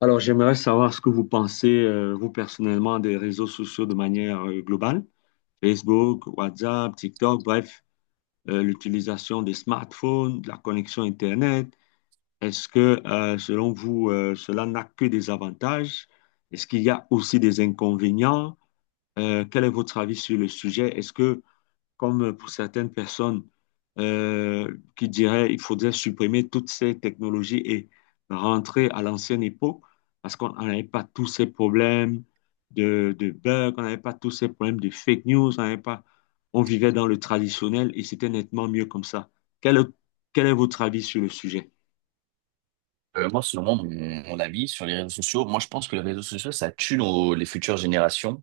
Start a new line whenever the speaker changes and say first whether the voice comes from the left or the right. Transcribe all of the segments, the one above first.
left: Alors, j'aimerais savoir ce que vous pensez, vous personnellement, des réseaux sociaux de manière globale. Facebook, WhatsApp, TikTok, bref, l'utilisation des smartphones, de la connexion Internet. Est-ce que, selon vous, cela n'a que des avantages? Est-ce qu'il y a aussi des inconvénients? Quel est votre avis sur le sujet? Est-ce que comme pour certaines personnes qui diraient il faudrait supprimer toutes ces technologies et rentrer à l'ancienne époque parce qu'on on n'avait pas tous ces problèmes de bugs, on n'avait pas tous ces problèmes de fake news, on n'avait pas, on vivait dans le traditionnel et c'était nettement mieux comme ça. Quel, est- quel est votre avis sur le sujet?
right: Moi, selon moi, mon avis sur les réseaux sociaux, moi, je pense que les réseaux sociaux, ça tue les futures générations,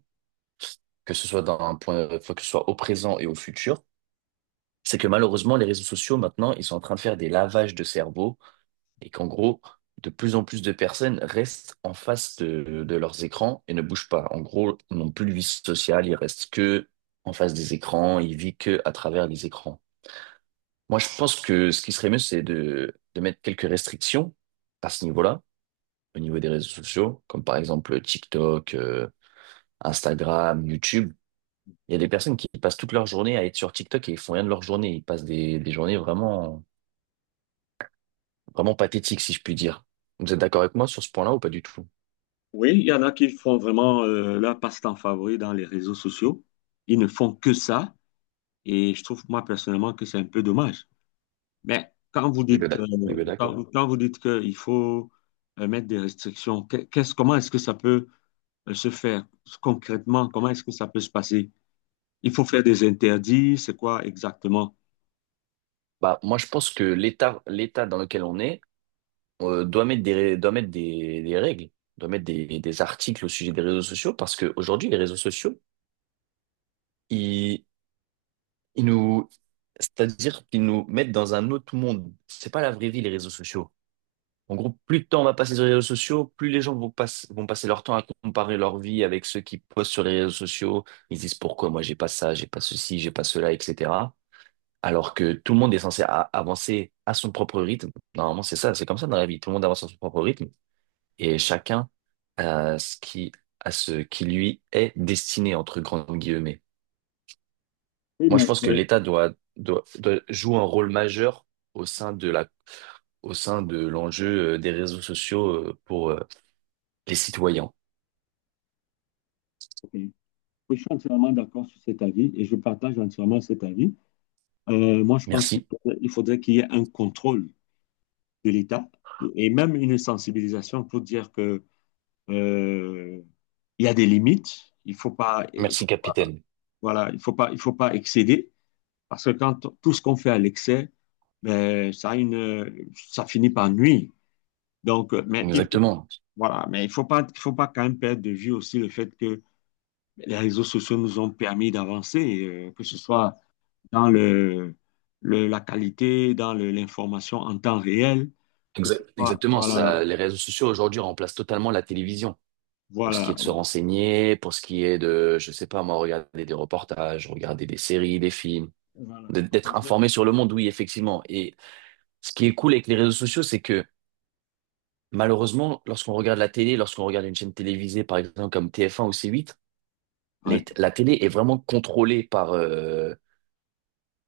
right: que ce soit enfin, que ce soit au présent et au futur. C'est que malheureusement, les réseaux sociaux, maintenant, ils sont en train de faire des lavages de cerveau et qu'en gros, de plus en plus de personnes restent en face de leurs écrans et ne bougent pas. En gros, ils n'ont plus de vie sociale, ils restent que en face des écrans, ils vivent que à travers les écrans. Moi, je pense que ce qui serait mieux, c'est de mettre quelques restrictions à ce niveau-là au niveau des réseaux sociaux, comme par exemple TikTok, Instagram, YouTube. Il y a des personnes qui passent toute leur journée à être sur TikTok et ils font rien de leur journée. Ils passent des journées vraiment, vraiment pathétiques, si je puis dire. Vous êtes d'accord avec moi sur ce point-là ou pas du tout?
left: Oui, il y en a qui font vraiment leur passe-temps favori dans les réseaux sociaux. Ils ne font que ça. Et je trouve, moi, personnellement, que c'est un peu dommage. Mais quand vous
right: Les est bien
left: dites,
right: d'ac- on bien d'accord.
left: quand vous dites qu'il faut mettre des restrictions, qu'est-ce, comment est-ce que ça peut se faire concrètement? Comment est-ce que ça peut se passer? Il faut faire des interdits, c'est quoi exactement?
right: Bah, moi, je pense que l'État dans lequel on est, doit mettre des règles, doit mettre des articles au sujet des réseaux sociaux parce qu'aujourd'hui, les réseaux sociaux, ils, ils nous, c'est-à-dire qu'ils nous mettent dans un autre monde. C'est pas la vraie vie, les réseaux sociaux. En gros, plus de temps on va passer sur les réseaux sociaux, plus les gens vont passer leur temps à comparer leur vie avec ceux qui postent sur les réseaux sociaux. Ils disent pourquoi moi j'ai pas ça, j'ai pas ceci, j'ai pas cela, etc. Alors que tout le monde est censé avancer à son propre rythme. Normalement, c'est ça, c'est comme ça dans la vie. Tout le monde avance à son propre rythme et chacun à ce qui, à ce qui lui est destiné, entre grandes guillemets.
left: Oui,
right: Moi, je
left: mais
right: pense que
left: oui,
right: l'État doit jouer un rôle majeur au sein de la, au sein de l'enjeu des réseaux sociaux pour, les citoyens.
left: ok. Oui, je suis entièrement d'accord sur cet avis et je partage entièrement cet avis. Moi, je pense qu'il
right: Merci.
left: faudrait, il faudrait qu'il y ait un contrôle de l'État et même une sensibilisation pour dire que euh, il y a des limites, il
right: Merci,
left: faut pas
right: capitaine.
left: voilà, il faut pas excéder parce que quand tout ce qu'on fait à l'excès, ben, ça finit par nuire. Donc, mais
right: Exactement.
left: voilà, mais il faut pas quand même perdre de vue aussi le fait que les réseaux sociaux nous ont permis d'avancer, que ce soit dans la qualité, dans l'information en temps réel, que
right: Exa-
left: ce soit,
right: exactement.
left: voilà,
right: Ça, les réseaux sociaux aujourd'hui remplacent totalement la télévision pour ce qui
left: voilà,
right: est de se renseigner, pour ce qui est de, je sais pas moi, regarder des reportages, regarder des séries, des films,
left: voilà.
right: d'être informé sur le monde, oui, effectivement. Et ce qui est cool avec les réseaux sociaux, c'est que malheureusement, lorsqu'on regarde la télé, lorsqu'on regarde une chaîne télévisée, par exemple comme TF1 ou C8,
left: Ouais,
right: la télé est vraiment contrôlée.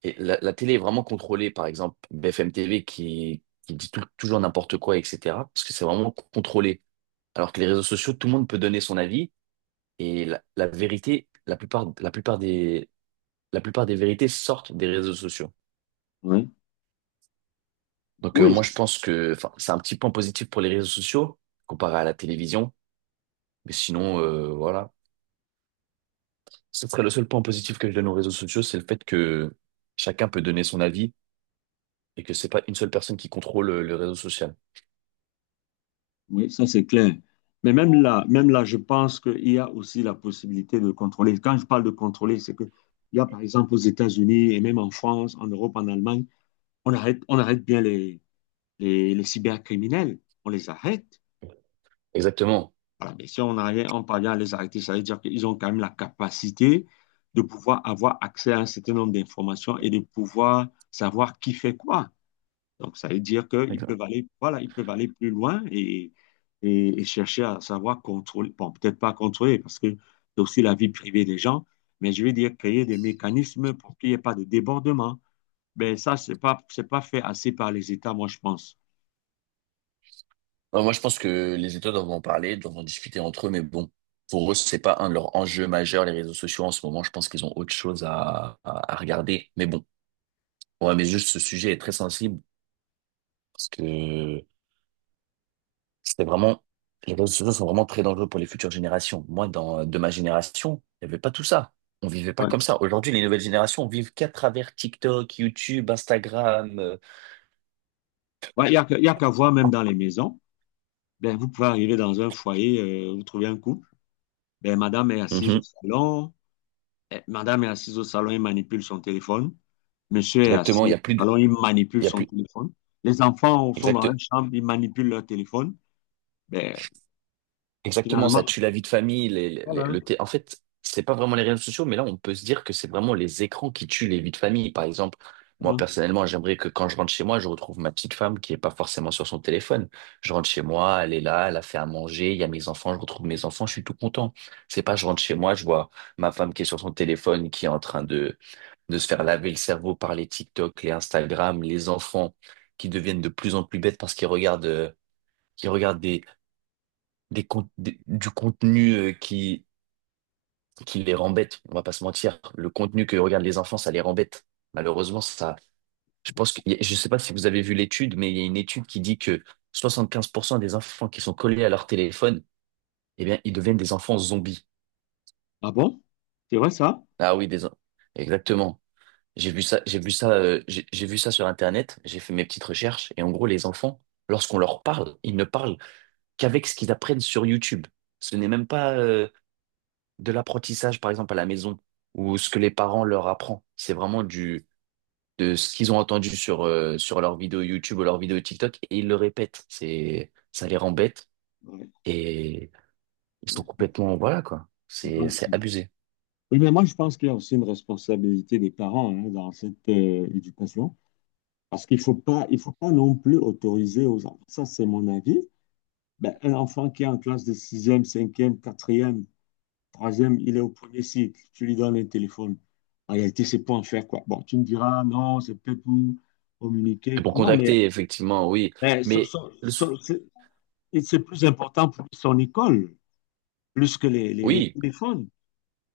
right: Et la télé est vraiment contrôlée, par exemple, BFM TV qui dit toujours n'importe quoi, etc. Parce que c'est vraiment contrôlé. Alors que les réseaux sociaux, tout le monde peut donner son avis et la vérité, la plupart des vérités sortent des réseaux sociaux.
left: ouais.
right: Donc
left: Oui,
right: moi, je pense que, enfin, c'est un petit point positif pour les réseaux sociaux comparé à la télévision. Mais sinon, voilà. Ce serait le seul point positif que je donne aux réseaux sociaux, c'est le fait que chacun peut donner son avis et que c'est pas une seule personne qui contrôle le réseau social.
left: oui, ça c'est clair. Mais même là, je pense qu'il y a aussi la possibilité de contrôler. Quand je parle de contrôler, c'est que il y a par exemple aux États-Unis et même en France, en Europe, en Allemagne, on arrête bien les cybercriminels. On les arrête.
right: Exactement.
left: Voilà. Mais si on arrive, on parvient à les arrêter, ça veut dire qu'ils ont quand même la capacité de pouvoir avoir accès à un certain nombre d'informations et de pouvoir savoir qui fait quoi. Donc, ça veut dire qu'ils peuvent aller, voilà, ils peuvent aller plus loin et chercher à savoir contrôler, bon, peut-être pas contrôler parce que c'est aussi la vie privée des gens, mais je veux dire créer des mécanismes pour qu'il n'y ait pas de débordement. Ben, ça, c'est pas fait assez par les États, moi, je pense.
right: Non, moi, je pense que les États doivent en parler, doivent en discuter entre eux, mais bon, pour eux, c'est pas un de leurs enjeux majeurs, les réseaux sociaux en ce moment. Je pense qu'ils ont autre chose à regarder. Mais bon, ouais, mais juste ce sujet est très sensible parce que c'était vraiment, les réseaux sociaux sont vraiment très dangereux pour les futures générations. Moi, de ma génération, il n'y avait pas tout ça. On vivait pas
left: Ouais.
right: comme ça. Aujourd'hui, les nouvelles générations vivent qu'à travers TikTok, YouTube, Instagram.
left: Ouais, il y a qu'à voir même dans les maisons. Ben, vous pouvez arriver dans un foyer, vous trouvez un couple. Ben, madame est assise au
right: Mhm.
left: salon. Eh, madame est assise au salon et manipule son téléphone. Monsieur est
right: Exactement, il
left: assis
right: y a plus de,
left: alors il manipule
right: Il y a
left: son
right: plus,
left: téléphone. Les enfants sont dans
right: exact,
left: la chambre, ils manipulent leur téléphone. Ben,
right: Exactement, ça
left: finalement,
right: tue la vie de famille, les, les- les-
left: voilà.
right: le thé- En fait, c'est pas vraiment les réseaux sociaux, mais là, on peut se dire que c'est vraiment les écrans qui tuent les vies de famille. Par exemple, moi,
left: Hein.
right: personnellement, j'aimerais que quand je rentre chez moi, je retrouve ma petite femme qui est pas forcément sur son téléphone. Je rentre chez moi, elle est là, elle a fait à manger, il y a mes enfants, je retrouve mes enfants, je suis tout content. C'est pas je rentre chez moi, je vois ma femme qui est sur son téléphone, qui est en train de se faire laver le cerveau par les TikTok, les Instagram, les enfants qui deviennent de plus en plus bêtes parce qu'ils regardent du contenu qui les rend bêtes, on va pas se mentir. Le contenu que regardent les enfants, ça les rend bêtes. Malheureusement, ça, je pense que, je sais pas si vous avez vu l'étude, mais il y a une étude qui dit que 75% des enfants qui sont collés à leur téléphone, eh bien, ils deviennent des enfants zombies.
left: Ah bon? C'est vrai ça?
right: Ah oui, exactement. J'ai vu ça, j'ai vu ça, j'ai vu ça sur Internet, j'ai fait mes petites recherches, et en gros, les enfants, lorsqu'on leur parle, ils ne parlent qu'avec ce qu'ils apprennent sur YouTube. Ce n'est même pas, de l'apprentissage, par exemple, à la maison, ou ce que les parents leur apprennent. C'est vraiment de ce qu'ils ont entendu sur leurs vidéos YouTube ou leurs vidéos TikTok, et ils le répètent. Ça les rend bêtes,
left: Ouais,
right: et ils sont
left: ouais.
right: complètement, voilà, quoi.
left: C'est
right: C'est,
left: grand.
right: c'est abusé.
left: Oui, mais moi, je pense qu'il y a aussi une responsabilité des parents hein, dans cette éducation, parce qu'il faut pas, il faut pas non plus autoriser aux enfants. Ça, c'est mon avis. Ben, un enfant qui est en classe de sixième, cinquième, quatrième. Troisième, il est au premier cycle. Tu lui donnes un téléphone. En réalité, c'est pour en faire quoi? Bon, tu me diras, non, c'est peut-être pour communiquer.
right: Et pour
left: Non,
right: contacter, effectivement, oui.
left: mais
right: Mais,
left: c'est et c'est plus important pour lui, son école, plus que les
right: oui,
left: téléphones.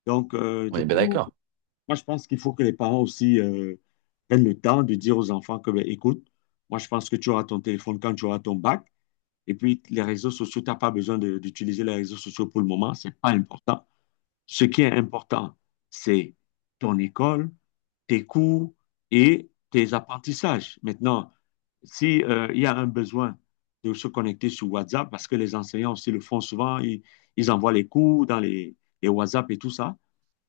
left: Donc,
right: on
left: du
right: est bien
left: coup,
right: d'accord.
left: moi, je pense qu'il faut que les parents aussi prennent le temps de dire aux enfants que, ben, écoute, moi, je pense que tu auras ton téléphone quand tu auras ton bac. Et puis, les réseaux sociaux, tu n'as pas besoin d'utiliser les réseaux sociaux pour le moment, c'est pas important. Ce qui est important, c'est ton école, tes cours et tes apprentissages. Maintenant, si, il y a un besoin de se connecter sur WhatsApp, parce que les enseignants aussi le font souvent, ils envoient les cours dans les WhatsApp et tout ça.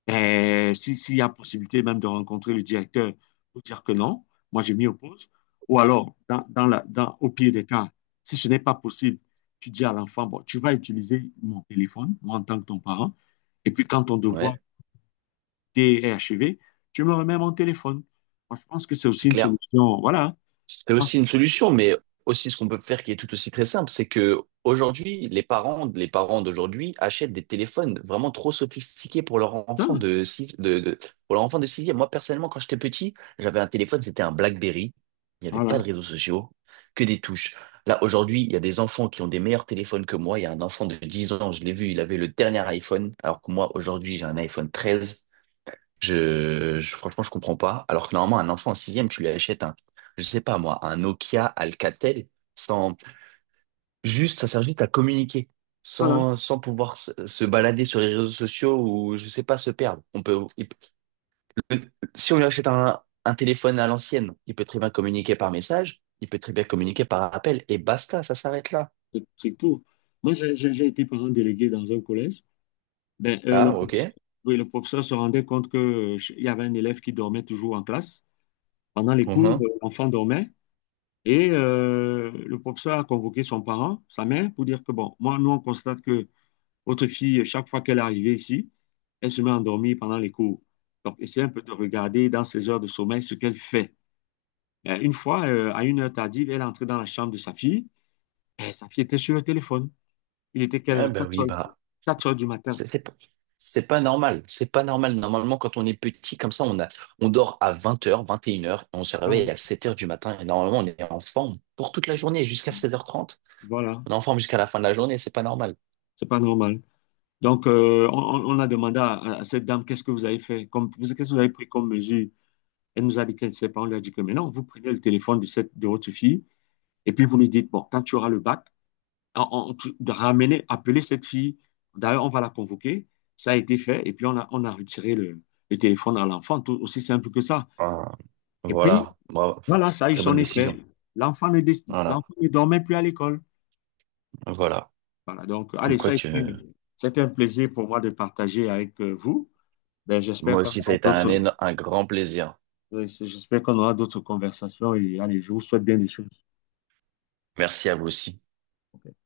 left: Et si, s'il y a possibilité même de rencontrer le directeur pour dire que non, moi je m'y oppose. Ou alors, au pire des cas, si ce n'est pas possible, tu dis à l'enfant, bon, tu vas utiliser mon téléphone, moi en tant que ton parent, et puis quand ton devoir
right: Ouais,
left: est achevé, tu me remets mon téléphone. Moi, je pense que c'est
right: c'est
left: aussi une
right: clair.
left: solution. Voilà.
right: C'est
left: Ah,
right: aussi une solution, mais aussi ce qu'on peut faire qui est tout aussi très simple, c'est que aujourd'hui, les parents d'aujourd'hui achètent des téléphones vraiment trop sophistiqués
left: putain,
right: pour leur enfant de sixième. Moi, personnellement, quand j'étais petit, j'avais un téléphone, c'était un BlackBerry. Il n'y avait
left: voilà,
right: pas de réseaux sociaux, que des touches. Là, aujourd'hui, il y a des enfants qui ont des meilleurs téléphones que moi. Il y a un enfant de 10 ans, je l'ai vu, il avait le dernier iPhone, alors que moi, aujourd'hui, j'ai un iPhone 13. Franchement, je comprends pas. Alors que normalement, un enfant en sixième, tu lui achètes un, je sais pas moi, un Nokia Alcatel, sans, juste, ça sert juste à communiquer,
left: voilà,
right: sans pouvoir se balader sur les réseaux sociaux ou, je sais pas, se perdre. Si on lui achète un téléphone à l'ancienne, il peut très bien communiquer par message, il peut très bien communiquer par appel, et basta, ça s'arrête là.
left: c'est tout. Moi, j'ai été parent délégué dans un collège. Ben,
right: Ah,
left: le professeur,
right: ok.
left: oui, le professeur se rendait compte que, il y avait un élève qui dormait toujours en classe. Pendant les cours,
right: Mhm.
left: l'enfant dormait et le professeur a convoqué son parent, sa mère, pour dire que, bon, moi, nous, on constate que votre fille, chaque fois qu'elle est arrivée ici, elle se met à endormir pendant les cours. Donc, essayez un peu de regarder dans ses heures de sommeil ce qu'elle fait. Ben, une fois, à une heure tardive, elle est entrée dans la chambre de sa fille et sa fille était sur le téléphone. Il était quelle
right: Ah,
left: heure?
right: bah
left: 4
right: oui,
left: heures,
right: bah.
left: quatre heures du matin.
right: C'est c'est pas c'est pas normal. C'est pas normal. Normalement, quand on est petit, comme ça, on dort à 20 heures, 21 heures, on se
left: Voilà.
right: réveille à 7 heures du matin. Et normalement, on est en forme pour toute la journée, jusqu'à 7 heures trente.
left: Voilà.
right: On est en forme jusqu'à la fin de la journée, c'est pas normal.
left: C'est pas normal. Donc, on a demandé à cette dame, qu'est-ce que vous avez fait, comme, qu'est-ce que vous avez pris comme mesure? Elle nous a dit qu'elle ne sait pas. On lui a dit que maintenant, vous prenez le téléphone de votre fille et puis vous lui dites, bon, quand tu auras le bac, de ramener, appeler cette fille. D'ailleurs, on va la convoquer. Ça a été fait et puis on a retiré le téléphone à l'enfant, tout aussi simple que ça.
right: Ah,
left: Et puis,
right: voilà. Bravo.
left: voilà, ça a eu
right: Très
left: son
right: bonne
left: effet.
right: décision. Voilà.
left: L'enfant ne dormait plus à l'école.
right: Voilà.
left: Voilà, donc, allez,
right: Comme
left: ça
right: quoi
left: a
right: que
left: été, c'était un plaisir pour moi de partager avec vous. Ben, j'espère
right: moi
left: qu'on
right: aussi, ça
left: aura
right: a été
left: d'autres,
right: un grand plaisir.
left: oui, j'espère qu'on aura d'autres conversations et allez, je vous souhaite bien des choses.
right: Merci à vous aussi.
left: Ok?